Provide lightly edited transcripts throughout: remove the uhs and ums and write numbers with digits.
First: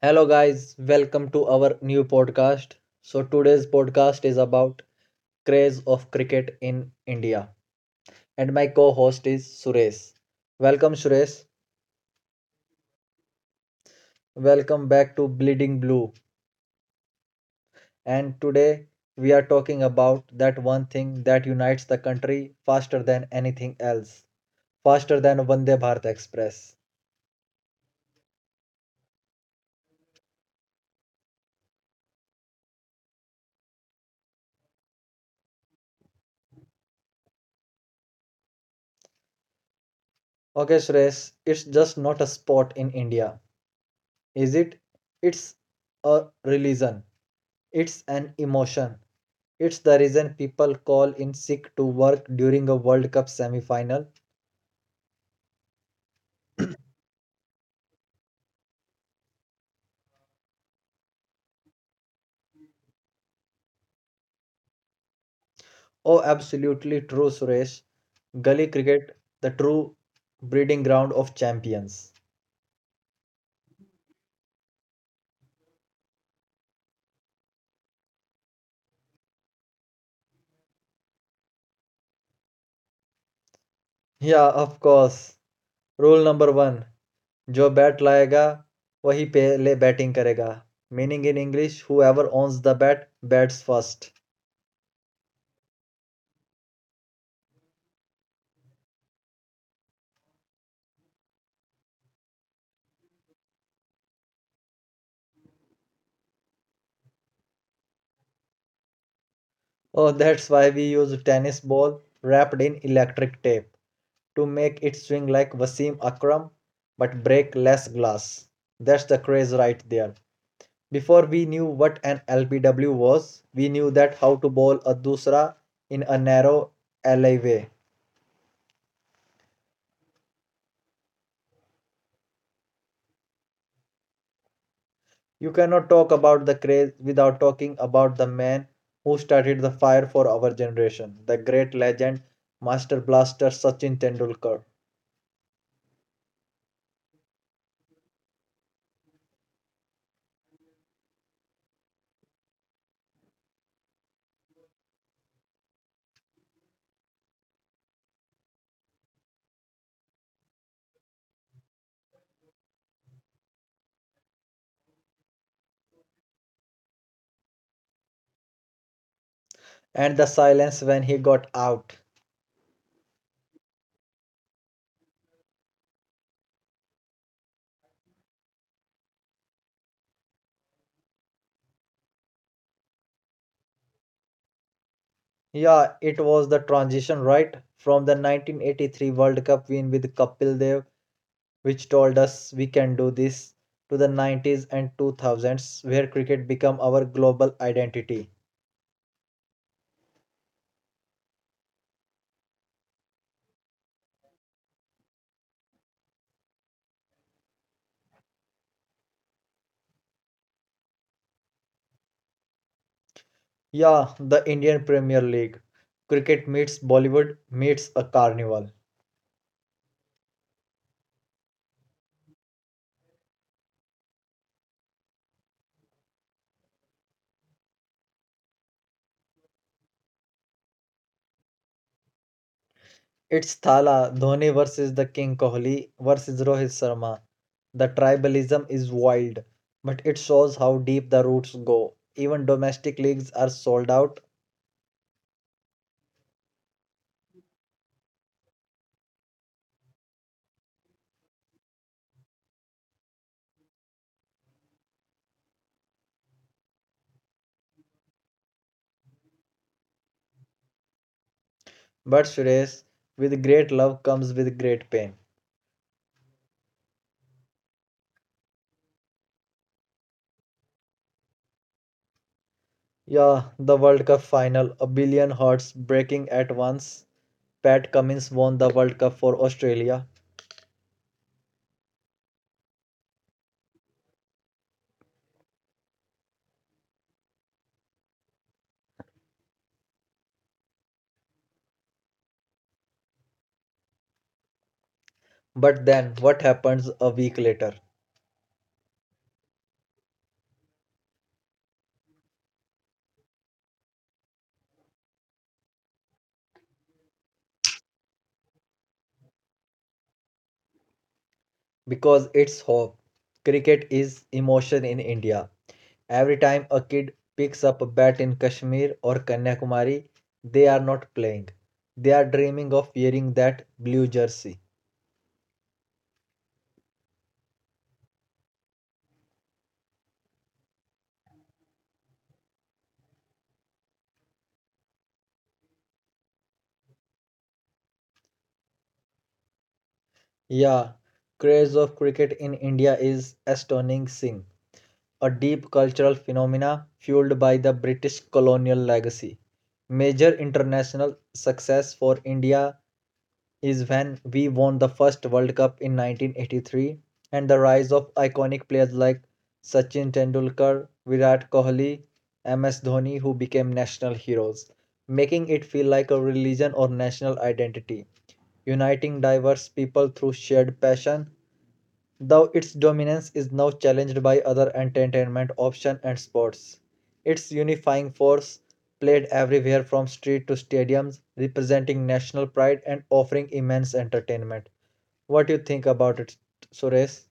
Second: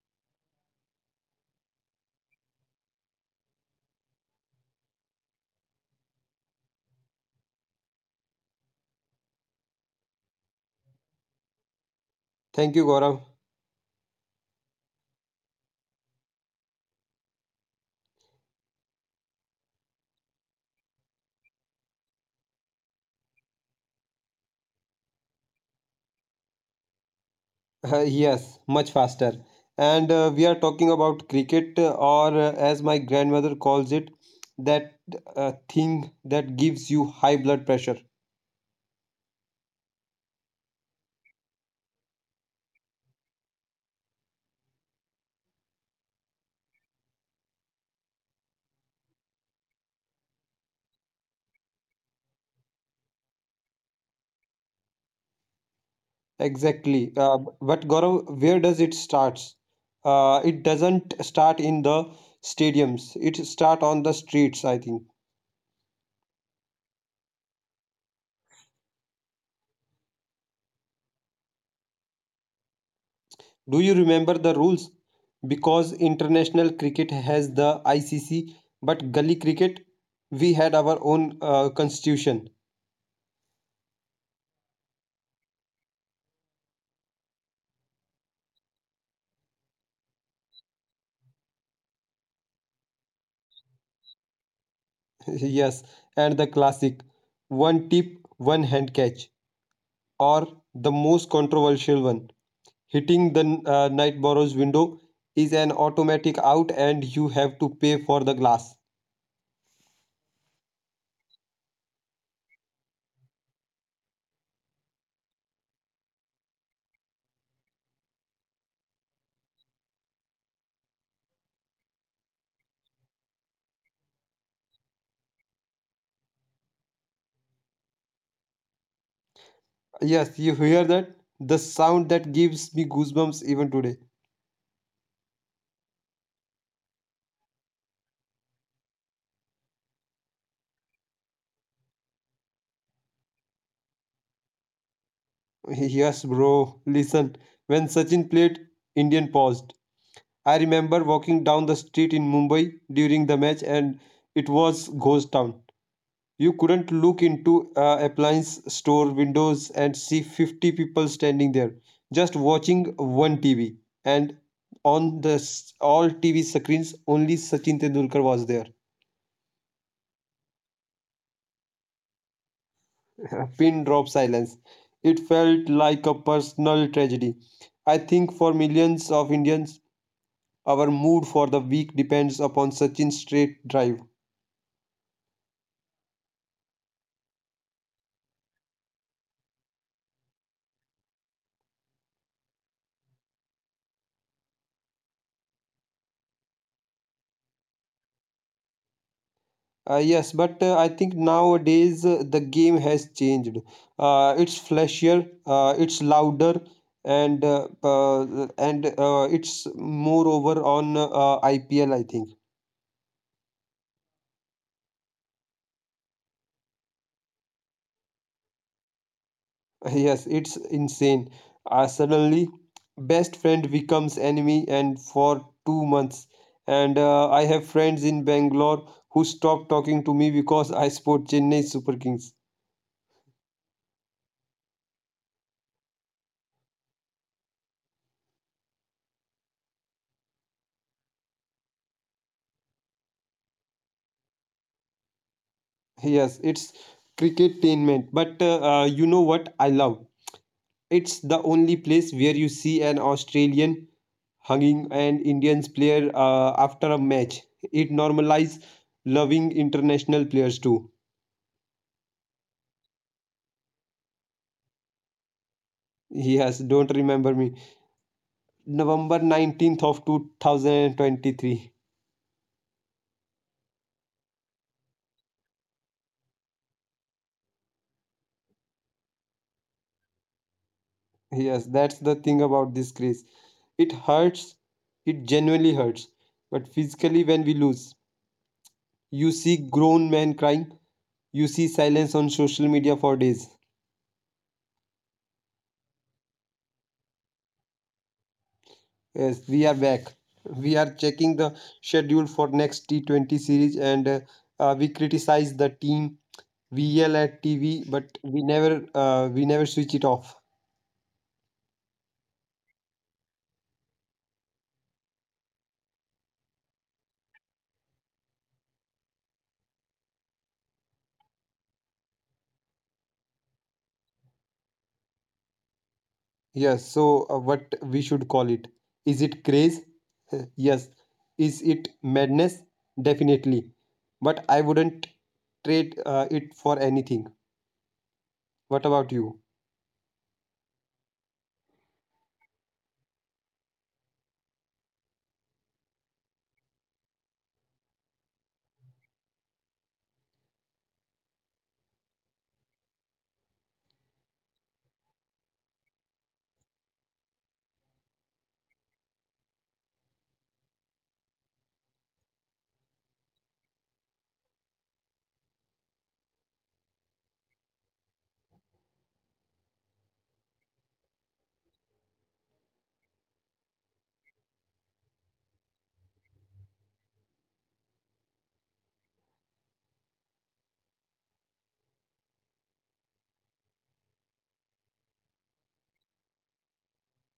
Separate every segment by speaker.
Speaker 1: Hello, guys, welcome to our new podcast. So, today's podcast is about craze of cricket in India, and my co host is Suresh. Welcome, Suresh.
Speaker 2: Thank you, Gaurav.
Speaker 1: Welcome back to Bleeding Blue. And today we are talking about that one thing that unites the country faster than anything else, faster than Vande Bharat Express.
Speaker 2: Yes, much faster. And we are talking about cricket, or as my grandmother calls it, that thing that gives you high blood pressure.
Speaker 1: Okay, Suresh, it's just not a sport in India, is it? It's a religion, it's an emotion. It's the reason people call in sick to work during a World Cup semi final.
Speaker 2: Exactly. But Gaurav, where does it starts? It doesn't start in the stadiums. It start on the streets, I think.
Speaker 1: Oh, absolutely true, Suresh. Gully cricket, the true breeding ground of champions.
Speaker 2: Do you remember the rules? Because international cricket has the ICC, but gully cricket, we had our own constitution.
Speaker 1: Yeah, of course. Rule number one: जो bat लाएगा वही पहले batting करेगा. Meaning in English whoever owns the bat bats.
Speaker 2: Yes, and the classic one tip, one hand catch, or the most controversial one, hitting the night borrow's window is an automatic out and you have to pay for the glass.
Speaker 1: Oh, that's why we use tennis ball wrapped in electric tape to make it swing like Wasim Akram but break less glass. That's the craze right there. Before we knew what an LPW was, we knew that how to bowl a dusra in a narrow alleyway.
Speaker 2: Yes, you hear that? The sound that gives me goosebumps even today.
Speaker 1: You cannot talk about the craze without talking about the man who started the fire for our generation, the great legend, master blaster Sachin Tendulkar,
Speaker 2: Yes, bro, listen. When Sachin played, Indian paused. I remember walking down the street in Mumbai during the match and it was ghost town. You couldn't look into a appliance store windows and see 50 people standing there, just watching one TV. And on the all TV screens, only Sachin Tendulkar was there.
Speaker 1: and the silence when he got out.
Speaker 2: Pin drop silence. It felt like a personal tragedy. I think for millions of Indians, our mood for the week depends upon Sachin's straight drive.
Speaker 1: Yeah, it was the transition, right? From the 1983 World Cup win with Kapil Dev, which told us we can do this, to the 90s and 2000s, where cricket became our global identity.
Speaker 2: Yes, but I think nowadays the game has changed. It's flashier, it's louder, and it's moreover on IPL, I think.
Speaker 1: Yeah, the Indian Premier League. Cricket meets Bollywood, meets a carnival.
Speaker 2: Yes, it's insane. Suddenly, best friend becomes enemy, and for two months, and I have friends in Bangalore who stopped talking to me because I support Chennai Super Kings.
Speaker 1: It's Thala, Dhoni versus the King Kohli versus Rohit Sharma. The tribalism is wild, but it shows how deep the roots go. Even domestic leagues are sold out.
Speaker 2: Yes, it's cricket tainment, but you know what I love. It's the only place where you see an Australian hugging an Indians player after a match. It normalizes loving international players too.
Speaker 1: But Suresh, with great love comes with great pain.
Speaker 2: Yes, don't remember me. November 19th of 2023.
Speaker 1: Yeah, the World Cup final, a billion hearts breaking at once. Pat Cummins won the World Cup for Australia.
Speaker 2: Yes, that's the thing about this craze. It hurts. It genuinely hurts. But physically, when we lose, you see grown men crying. You see silence on social media for days.
Speaker 1: But then, what happens a week later?
Speaker 2: Yes, we are back. We are checking the schedule for next T20 series and we criticize the team, we yell at TV, but we never switch it off.
Speaker 1: Because it's hope. Cricket is emotion in India. Every time a kid picks up a bat in Kashmir or Kanyakumari, they are not playing. They are dreaming of wearing that blue jersey.
Speaker 2: Yes, so what we should call it? Is it craze? Yes. Is it madness? Definitely. But I wouldn't trade it for anything. What about you?
Speaker 1: Yeah, craze of cricket in India is astonishing. A deep cultural phenomena fueled by the British colonial legacy. Major international success for India is when we won the first World Cup in 1983 and the rise of iconic players like Sachin Tendulkar, Virat Kohli, MS Dhoni who became national heroes, making it feel like a religion or national identity uniting diverse people through shared passion. Though its dominance is now challenged by other entertainment options and sports, its unifying force played everywhere from street to stadiums, representing national pride and offering immense entertainment. What do you think about it, Suresh?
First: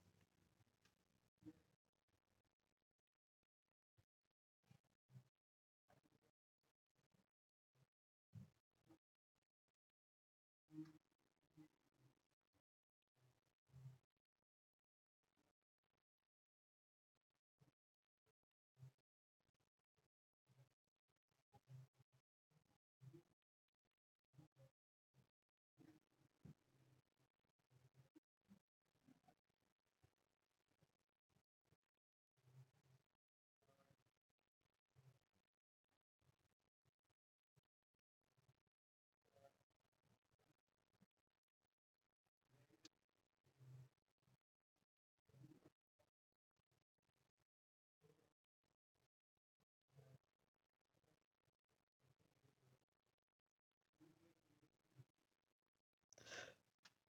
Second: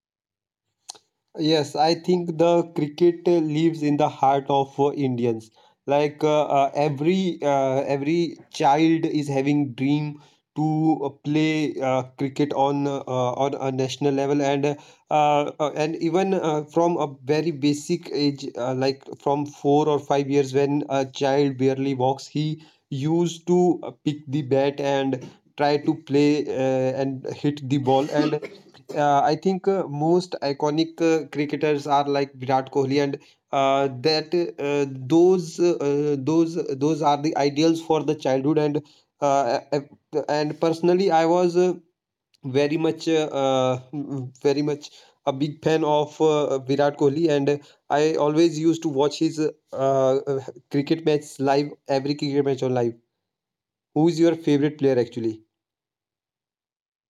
Speaker 2: Yes, I think the cricket lives in the heart of Indians. Every every child is having dream to play cricket on a national level and even from a very basic age, like from four or five years, when a child barely walks, he used to pick the bat and try to play and hit the ball and. I think most iconic cricketers are like Virat Kohli, and that those are the ideals for the childhood uh, uh, and personally, I was very much uh, uh, very much a big fan of Virat Kohli, and I always used to watch his cricket match live, every cricket match on live. Who is your favorite player actually?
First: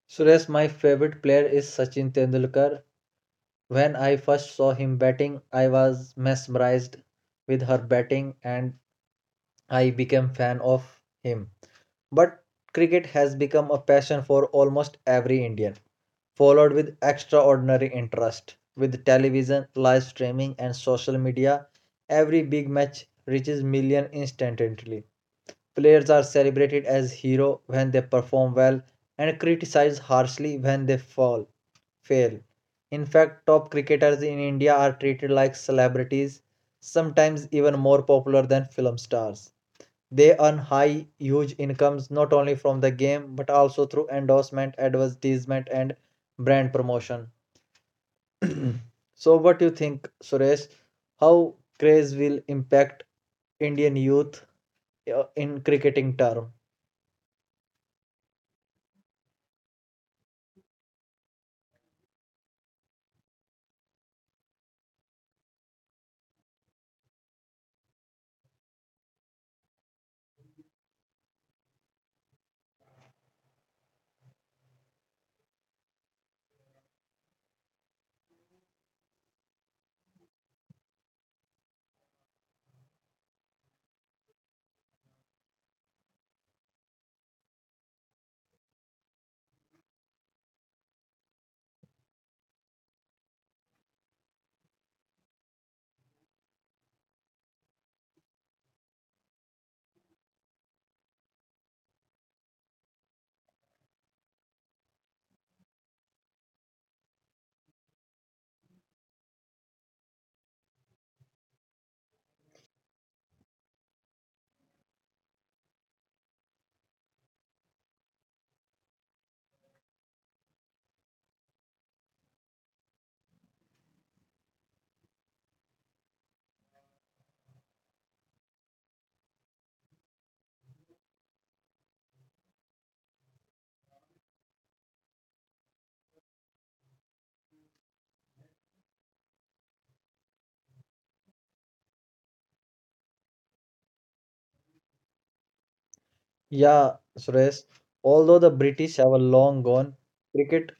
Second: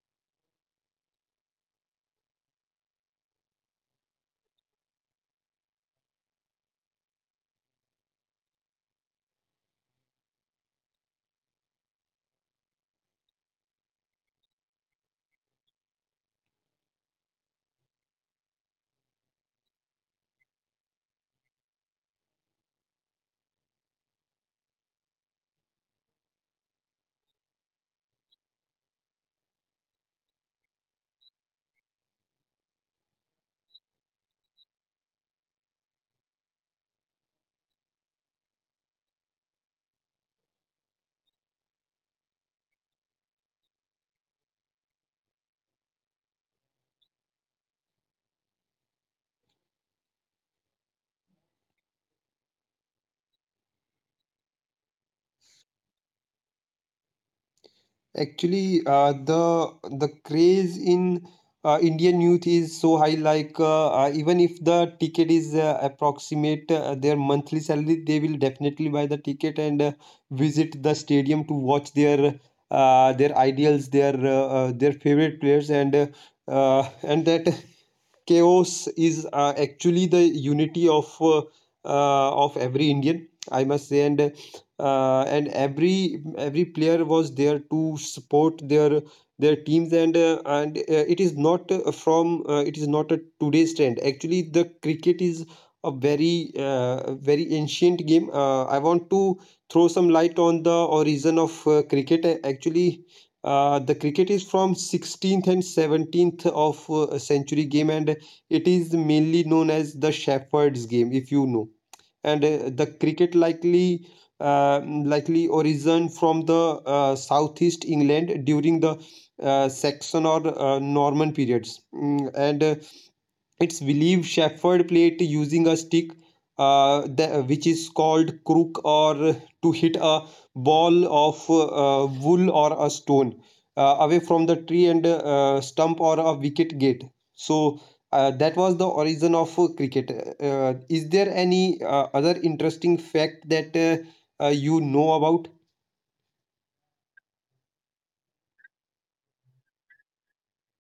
Speaker 1: Suresh, my favorite player is Sachin Tendulkar. When I first saw him batting, I was mesmerized with her batting and I became fan of him. But cricket has become a passion for almost every Indian, followed with extraordinary interest. With television, live streaming, and social media, every big match reaches millions instantly. Players are celebrated as heroes when they perform well and criticized harshly when they fall fail. In fact, top cricketers in India are treated like celebrities, sometimes even more popular than film stars. They earn high, huge incomes not only from the game but also through endorsement, advertisement, and brand promotion. So, what do you think, Suresh? How craze will impact Indian youth in cricketing term?
Speaker 2: Actually, the craze in Indian youth is so high. Even if the ticket is approximate their monthly salary, they will definitely buy the ticket and visit the stadium to watch their ideals, their favorite players, and that chaos is actually the unity of every Indian, I must say, and and every player was there to support their teams, and it is not from it is not a today's trend. Actually, the cricket is a very very ancient game. I want to throw some light on the origin of cricket. Actually, the cricket is from 16th and 17th of century game and it is mainly known as the Shepherd's game, if you know. And the cricket likely origin from the southeast England during the Saxon or Norman periods. And it's believed Shepherd played using a stick, which is called crook, or to hit a ball of wool or a stone away from the tree and stump or a wicket gate. So that was the origin of cricket. Is there any other interesting fact that you know about?
Speaker 1: Yeah, Suresh. Although the British have a long gone, cricket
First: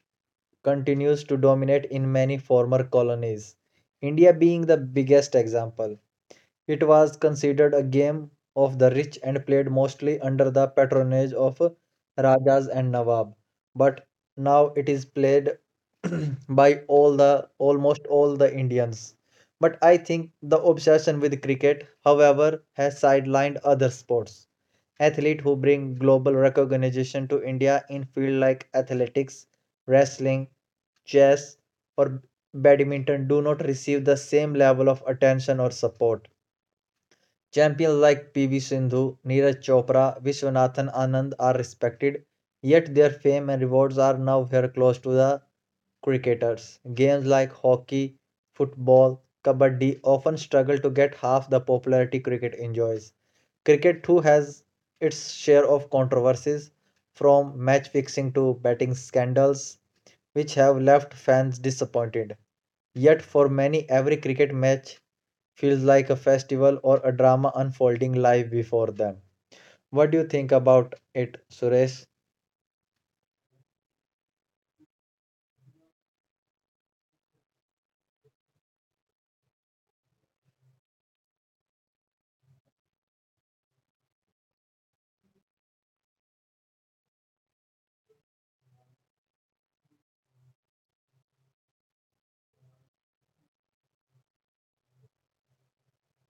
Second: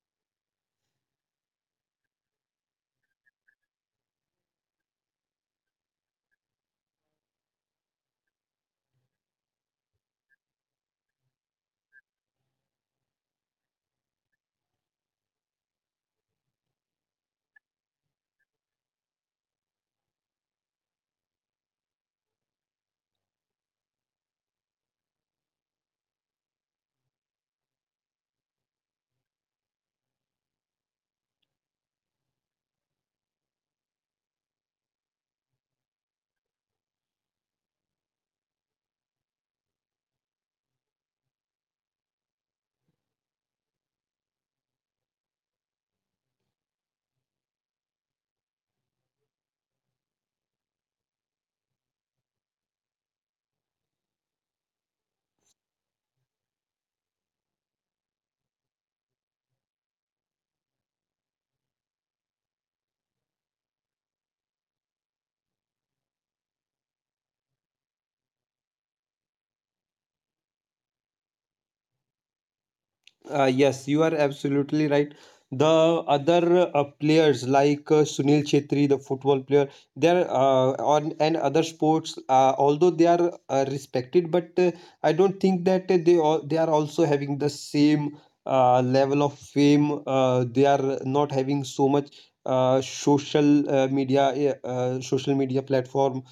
Speaker 1: continues to dominate in many former colonies, India being the biggest example. It was considered a game of the rich and played mostly under the patronage of rajas and nawab, but now it is played by all the almost all the Indians. But I think the obsession with cricket, however, has sidelined other sports athletes who bring global recognition to India in fields like athletics, wrestling, chess, or badminton do not receive the same level of attention or support. Champions like PV Sindhu, Neeraj Chopra, Vishwanathan Anand are respected, yet their fame and rewards are now very close to the cricketers. Games like hockey, football, kabaddi often struggle to get half the popularity cricket enjoys. Cricket too has its share of controversies, from match fixing to betting scandals, which have left fans disappointed. Yet, for many, every cricket match feels like a festival or a drama unfolding live before them. What do you think about it, Suresh?
Speaker 2: Yes, you are absolutely right. The other players like Sunil Chetri, the football player, they are on and other sports. Although they are respected, but I don't think that they are also having the same level of fame. They are not having so much social media platform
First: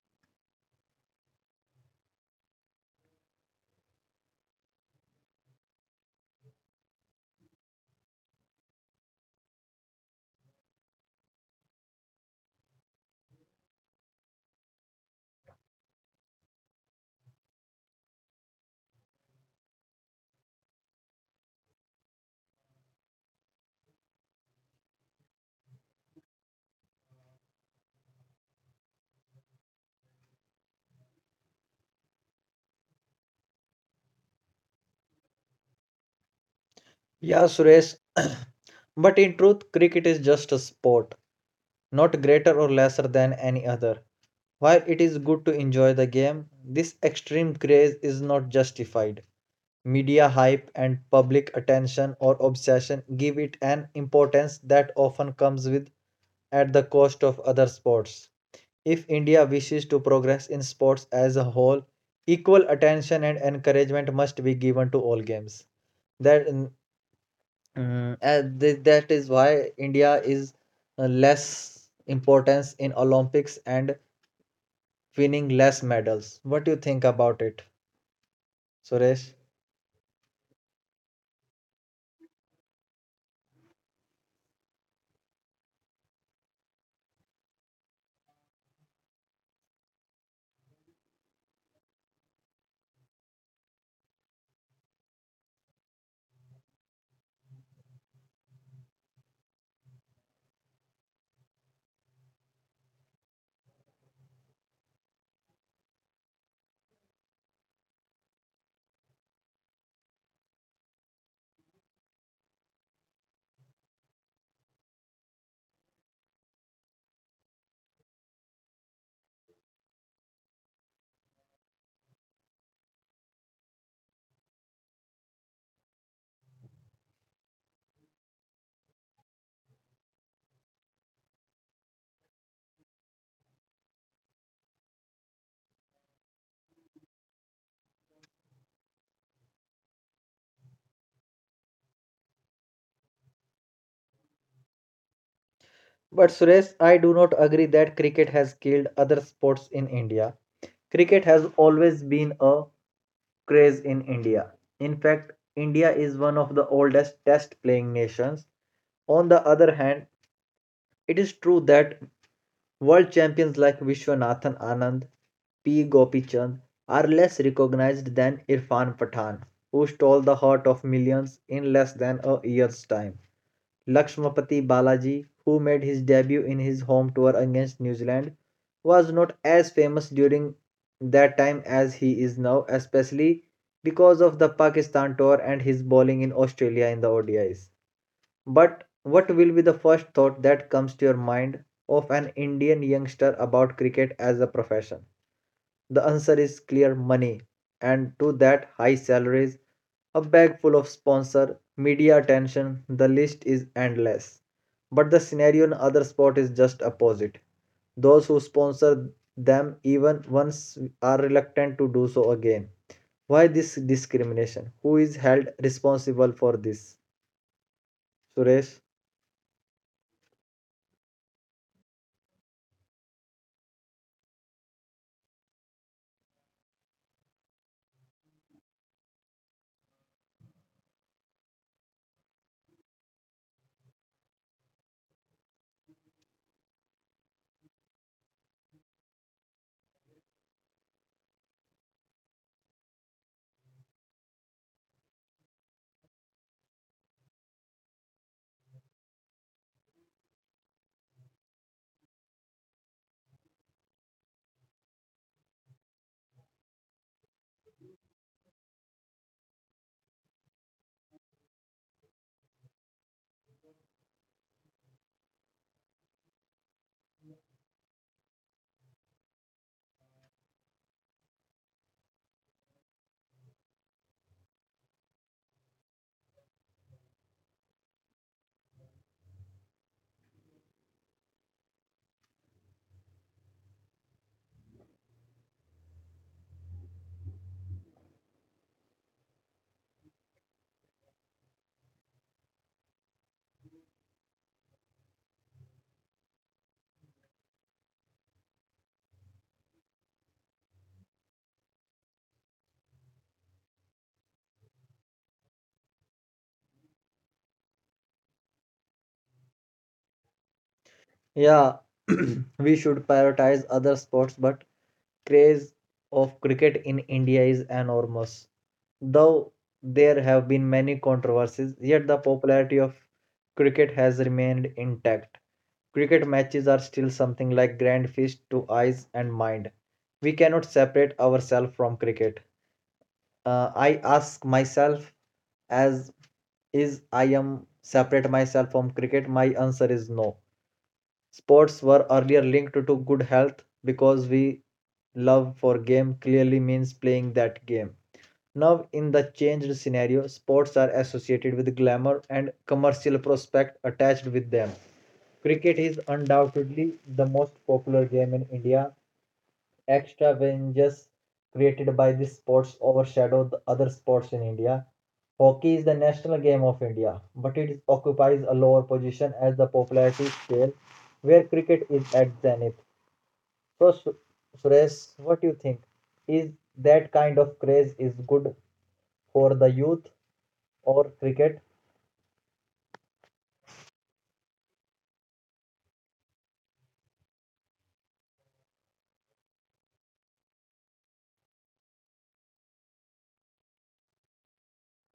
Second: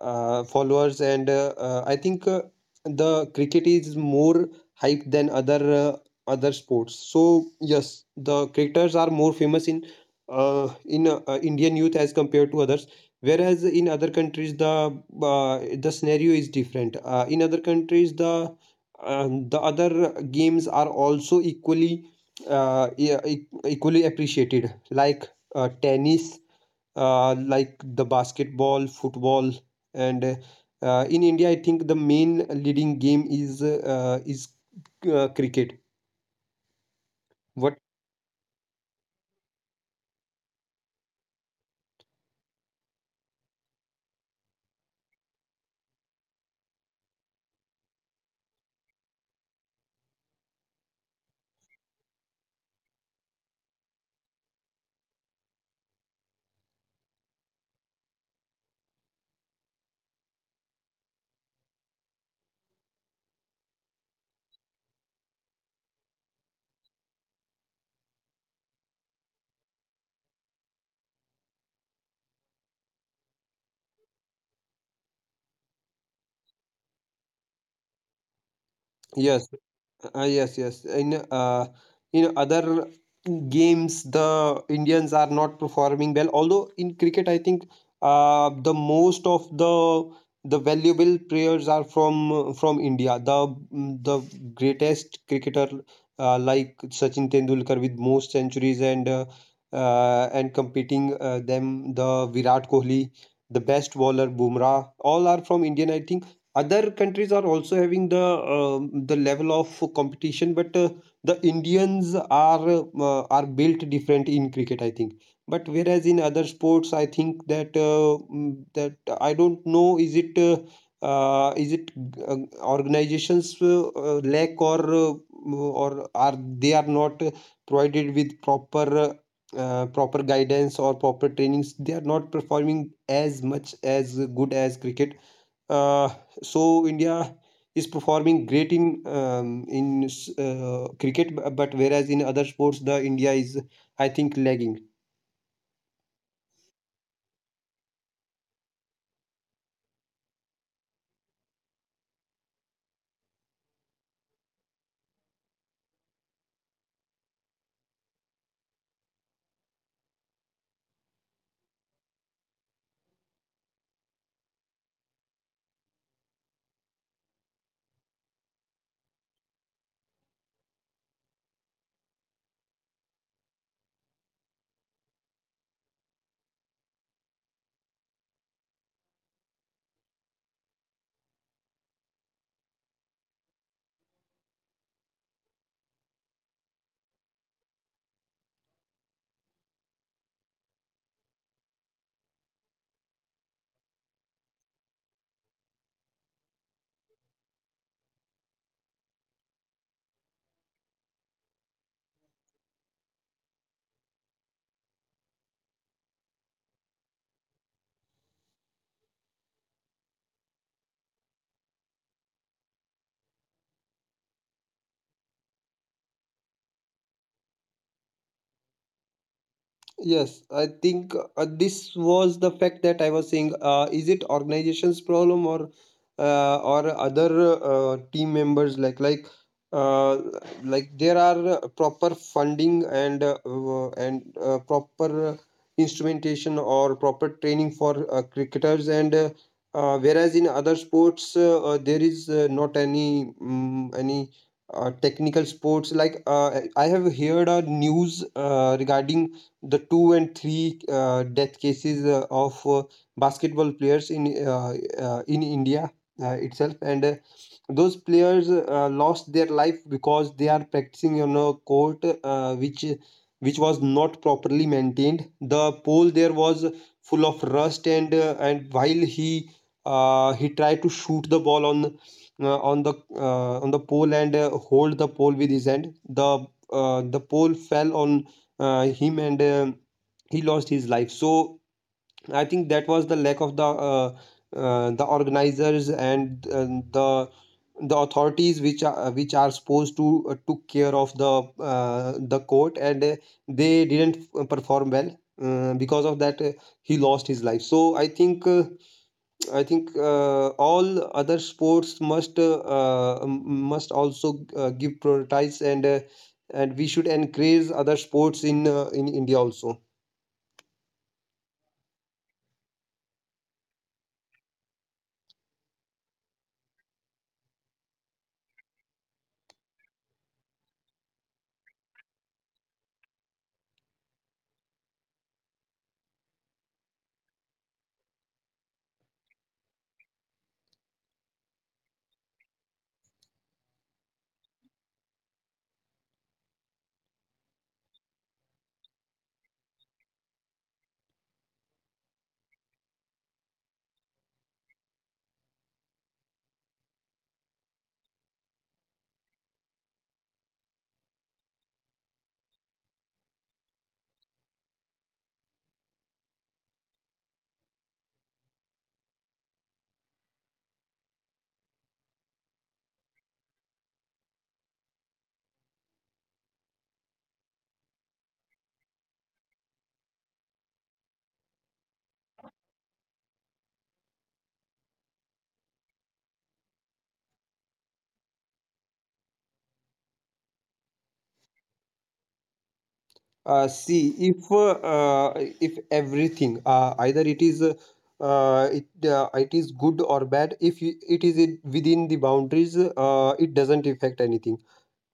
Speaker 2: followers, and I think the cricket is more hype than other sports. So yes, the cricketers are more famous in Indian youth as compared to others. Whereas in other countries, the scenario is different. In other countries, the other games are also equally equally appreciated, like tennis, like the basketball, football, and in India, I think the main leading game is cricket.
Speaker 1: Yeah,
Speaker 2: What?
Speaker 1: Suresh. But in truth, cricket is just a sport, not greater or lesser than any other. While it is good to enjoy the game, this extreme craze is not justified. Media hype and public attention or obsession give it an importance that often comes with at the cost of other sports. If India wishes to progress in sports as a whole, equal attention and encouragement must be given to all games. That mm, mm, th- That is why India is less importance in Olympics and winning less medals. What do you think about it, Suresh?
Speaker 2: Yes, yes, yes. In other games, the Indians are not performing well. Although in cricket, I think the most of the valuable players are from India. The greatest cricketer like Sachin Tendulkar with most centuries and competing them the Virat Kohli, the best bowler Bumrah, all are from Indian. I think other countries are also having the level of competition but the indians are built different in cricket I think but whereas in other sports I think that that I don't know is it uh, organizations lack or are they are not provided with proper proper guidance or proper trainings they are not performing as much as good as cricket uh, so India is performing great in cricket, but whereas in other sports, the India is I think lagging.
Speaker 1: But Suresh, I do not agree that cricket has killed other sports in India. Cricket has always been a craze in India. In fact, India is one of the oldest test playing nations. On the other hand, it is true that world champions like Vishwanathan Anand, P. Gopichand are less recognized than Irfan Pathan, who stole the heart of millions in less than a year's time. Lakshmapathy Balaji, who made his debut in his home tour against New Zealand, was not as famous during that time as he is now, especially because of the Pakistan tour and his bowling in Australia in the ODIs. But what will be the first thought that comes to your mind of an Indian youngster about cricket as a profession? The answer is clear money, and to that, high salaries, a bag full of sponsor, media attention, the list is endless. But the scenario in other sport is just opposite. Those who sponsor them even once are reluctant to do so again. Why this discrimination? Who is held responsible for this? Suresh?
Speaker 2: Yes, I think this was the fact that I was saying. Is it organization's problem or other team members like uh, like there are proper funding and and proper instrumentation or proper training for cricketers and whereas in other sports there is not any any technical sports like I have heard a news regarding the two and three death cases of basketball players in India itself, and those players lost their life because they are practicing on a court which was not properly maintained. The pole there was full of rust and while he he tried to shoot the ball on on the pole and hold the pole with his hand. The pole fell on him and he lost his life. So I think that was the lack of the organizers and the the authorities which are supposed to took care of the court and they didn't perform well. Because of that, he lost his life. So I think all other sports must must also give prioritize and we should encourage other sports in India also.
Speaker 1: Yeah, we should prioritize other sports, but craze of cricket in India is enormous. Though there have been many controversies, yet the popularity of cricket has remained intact. Cricket matches are still something like grand feast to eyes and mind. We cannot separate ourselves from cricket. I ask myself as is I am separate myself from cricket? My answer is no. Sports were earlier linked to good health because we love for game clearly means playing that game. Now, in the changed scenario, sports are associated with glamour and commercial prospect attached with them. Cricket is undoubtedly the most popular game in India. Extravagances created by this sports overshadow the other sports in India. Hockey is the national game of India, but it occupies a lower position as the popularity scale where cricket is at zenith. So, Suresh, what do you think? Is that kind of craze is good for the youth or cricket?
Speaker 2: See, if everything, either it is it is good or bad. If you- It is in, within the boundaries, it doesn't affect anything.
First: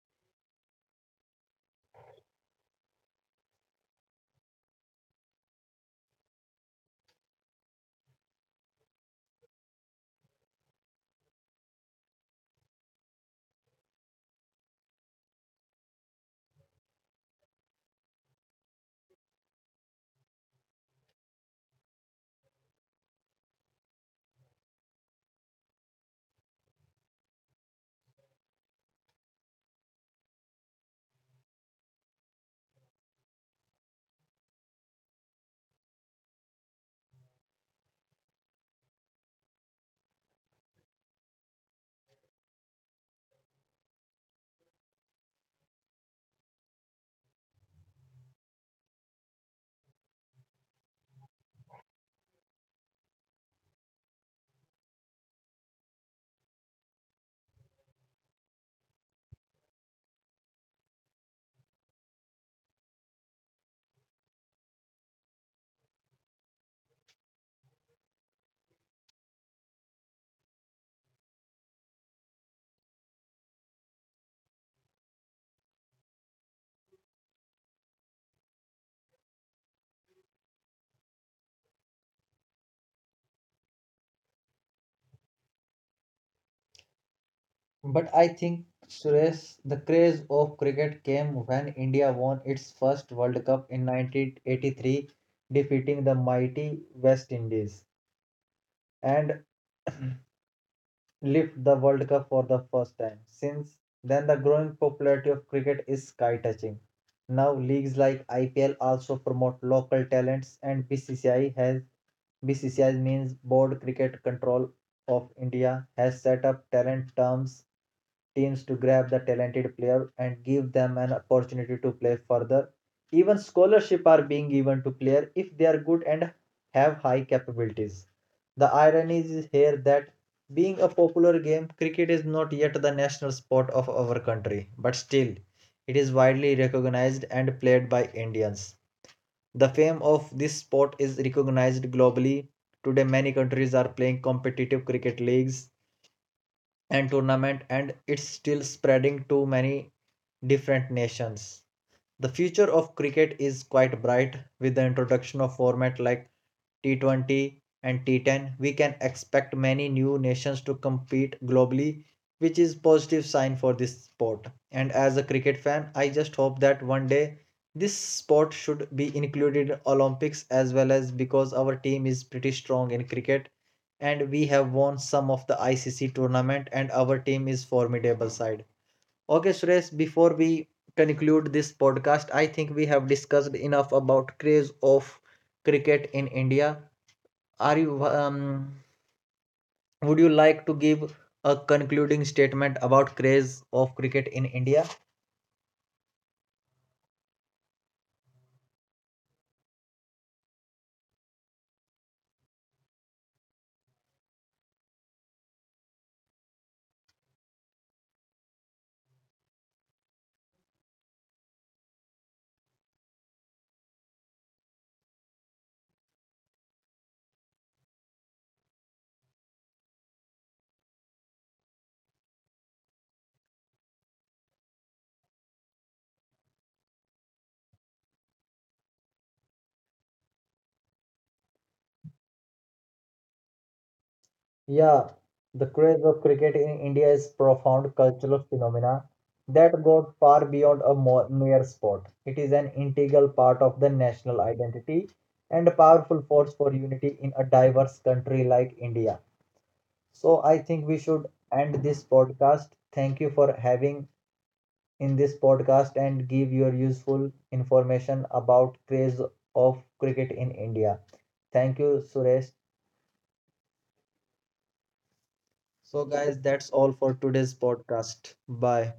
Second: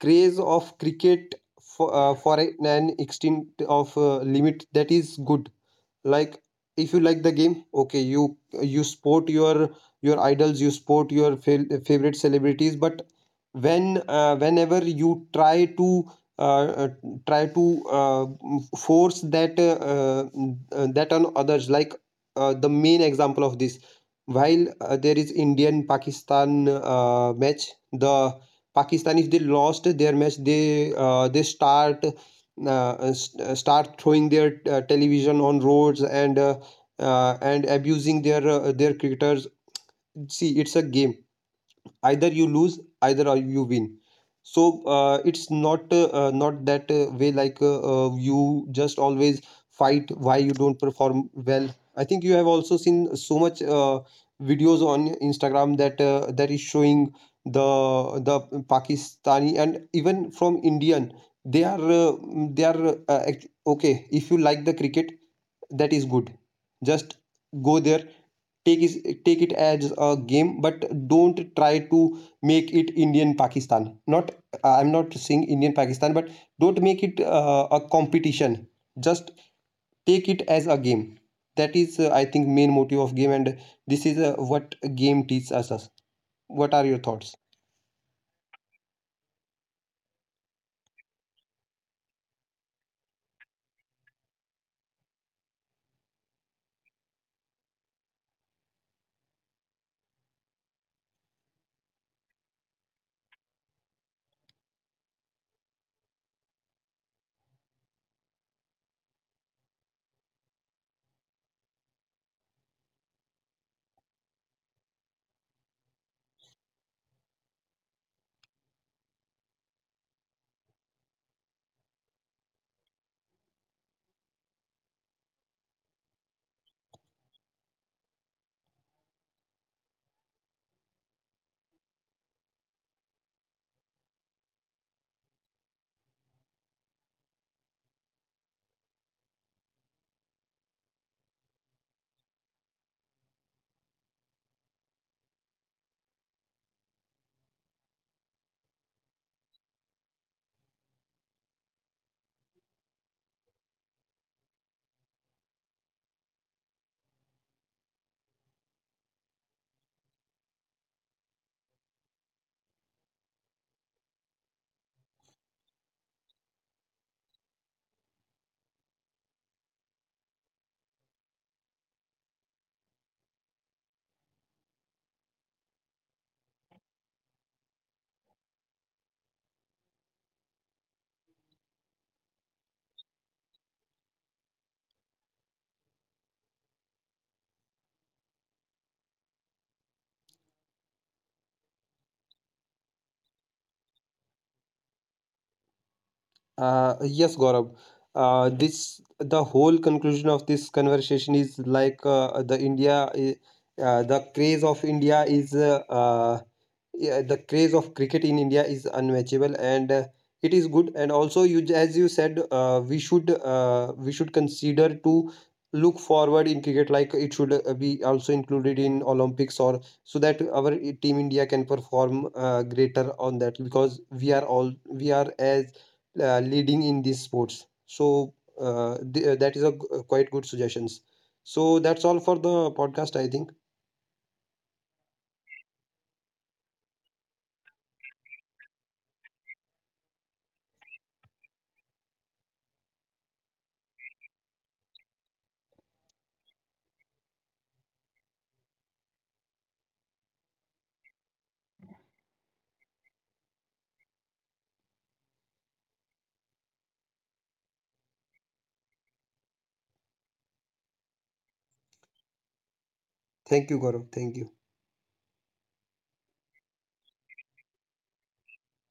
Speaker 2: Craze of cricket for an extent of limit, that is good. Like if you like the game, okay, you sport your idols, you sport your favorite celebrities, but when whenever you try to uh, uh, try to uh, force that that on others. Like the main example of this, while there is indian pakistan match, the pakistan, if they lost their match, they start start throwing their television on roads and abusing their cricketers. See, it's a game. Either you lose either or you win. So it's not that way. You just always fight, why you don't perform well. I think you have also seen so much videos on instagram that that is showing the pakistani and even from indian. they are uh, they are okay, if you like the cricket, that is good. Just go there, take is, take it as a game, but don't try to make it indian pakistan, not I'm not saying indian pakistan, but don't make it a competition. Just take it as a game. That is I think main motive of game, and this is what game teaches us. What are your thoughts?
Speaker 1: But I think Suresh, the craze of cricket came when India won its first World Cup in 1983, defeating the mighty West Indies. And lift the World Cup for the first time. Since then, the growing popularity of cricket is sky touching. Now, leagues like IPL also promote local talents, and BCCI means Board Cricket Control of India has set up talent terms teams to grab the talented player and give them an opportunity to play further. Even scholarship are being given to player if they are good and have high capabilities. The irony is here that being a popular game, cricket is not yet the national sport of our country, but still, it is widely recognized and played by Indians. The fame of this sport is recognized globally. Today, many countries are playing competitive cricket leagues and tournament and it's still spreading to many different nations. The future of cricket is quite bright with the introduction of format like T20 and T10. We can expect many new nations to compete globally, which is positive sign for this sport. And as a cricket fan, I just hope that one day this sport should be included in Olympics as well as because our team is pretty strong in cricket and we have won some of the ICC tournament and our team is formidable side. Okay, Suresh, before we conclude this podcast, I think we have discussed enough about craze of cricket in India. Are you would you like to give a concluding statement about craze of cricket in India?
Speaker 2: Yes, Gaurav. This, the whole conclusion of this conversation is like the craze of India is yeah, the craze of cricket in India is unmatchable, and it is good. And also, as you said, we should consider to look forward in cricket, like it should be also included in Olympics, or so that team India can perform greater on that because we are all we are as leading in these sports. So that is a quite good suggestions. So that's all for the podcast, I think.
Speaker 1: Yeah, the craze of cricket in India is profound cultural phenomena that goes far beyond a mere sport. It is an integral part of the national identity and a powerful force for unity in a diverse country like India. So I think we should end this podcast. Thank you for having in this podcast and give your useful information about craze of cricket in India. Thank you, Suresh.
Speaker 2: Thank you, Gaurav. Thank you.
Speaker 1: So, guys, that's all for today's podcast. Bye.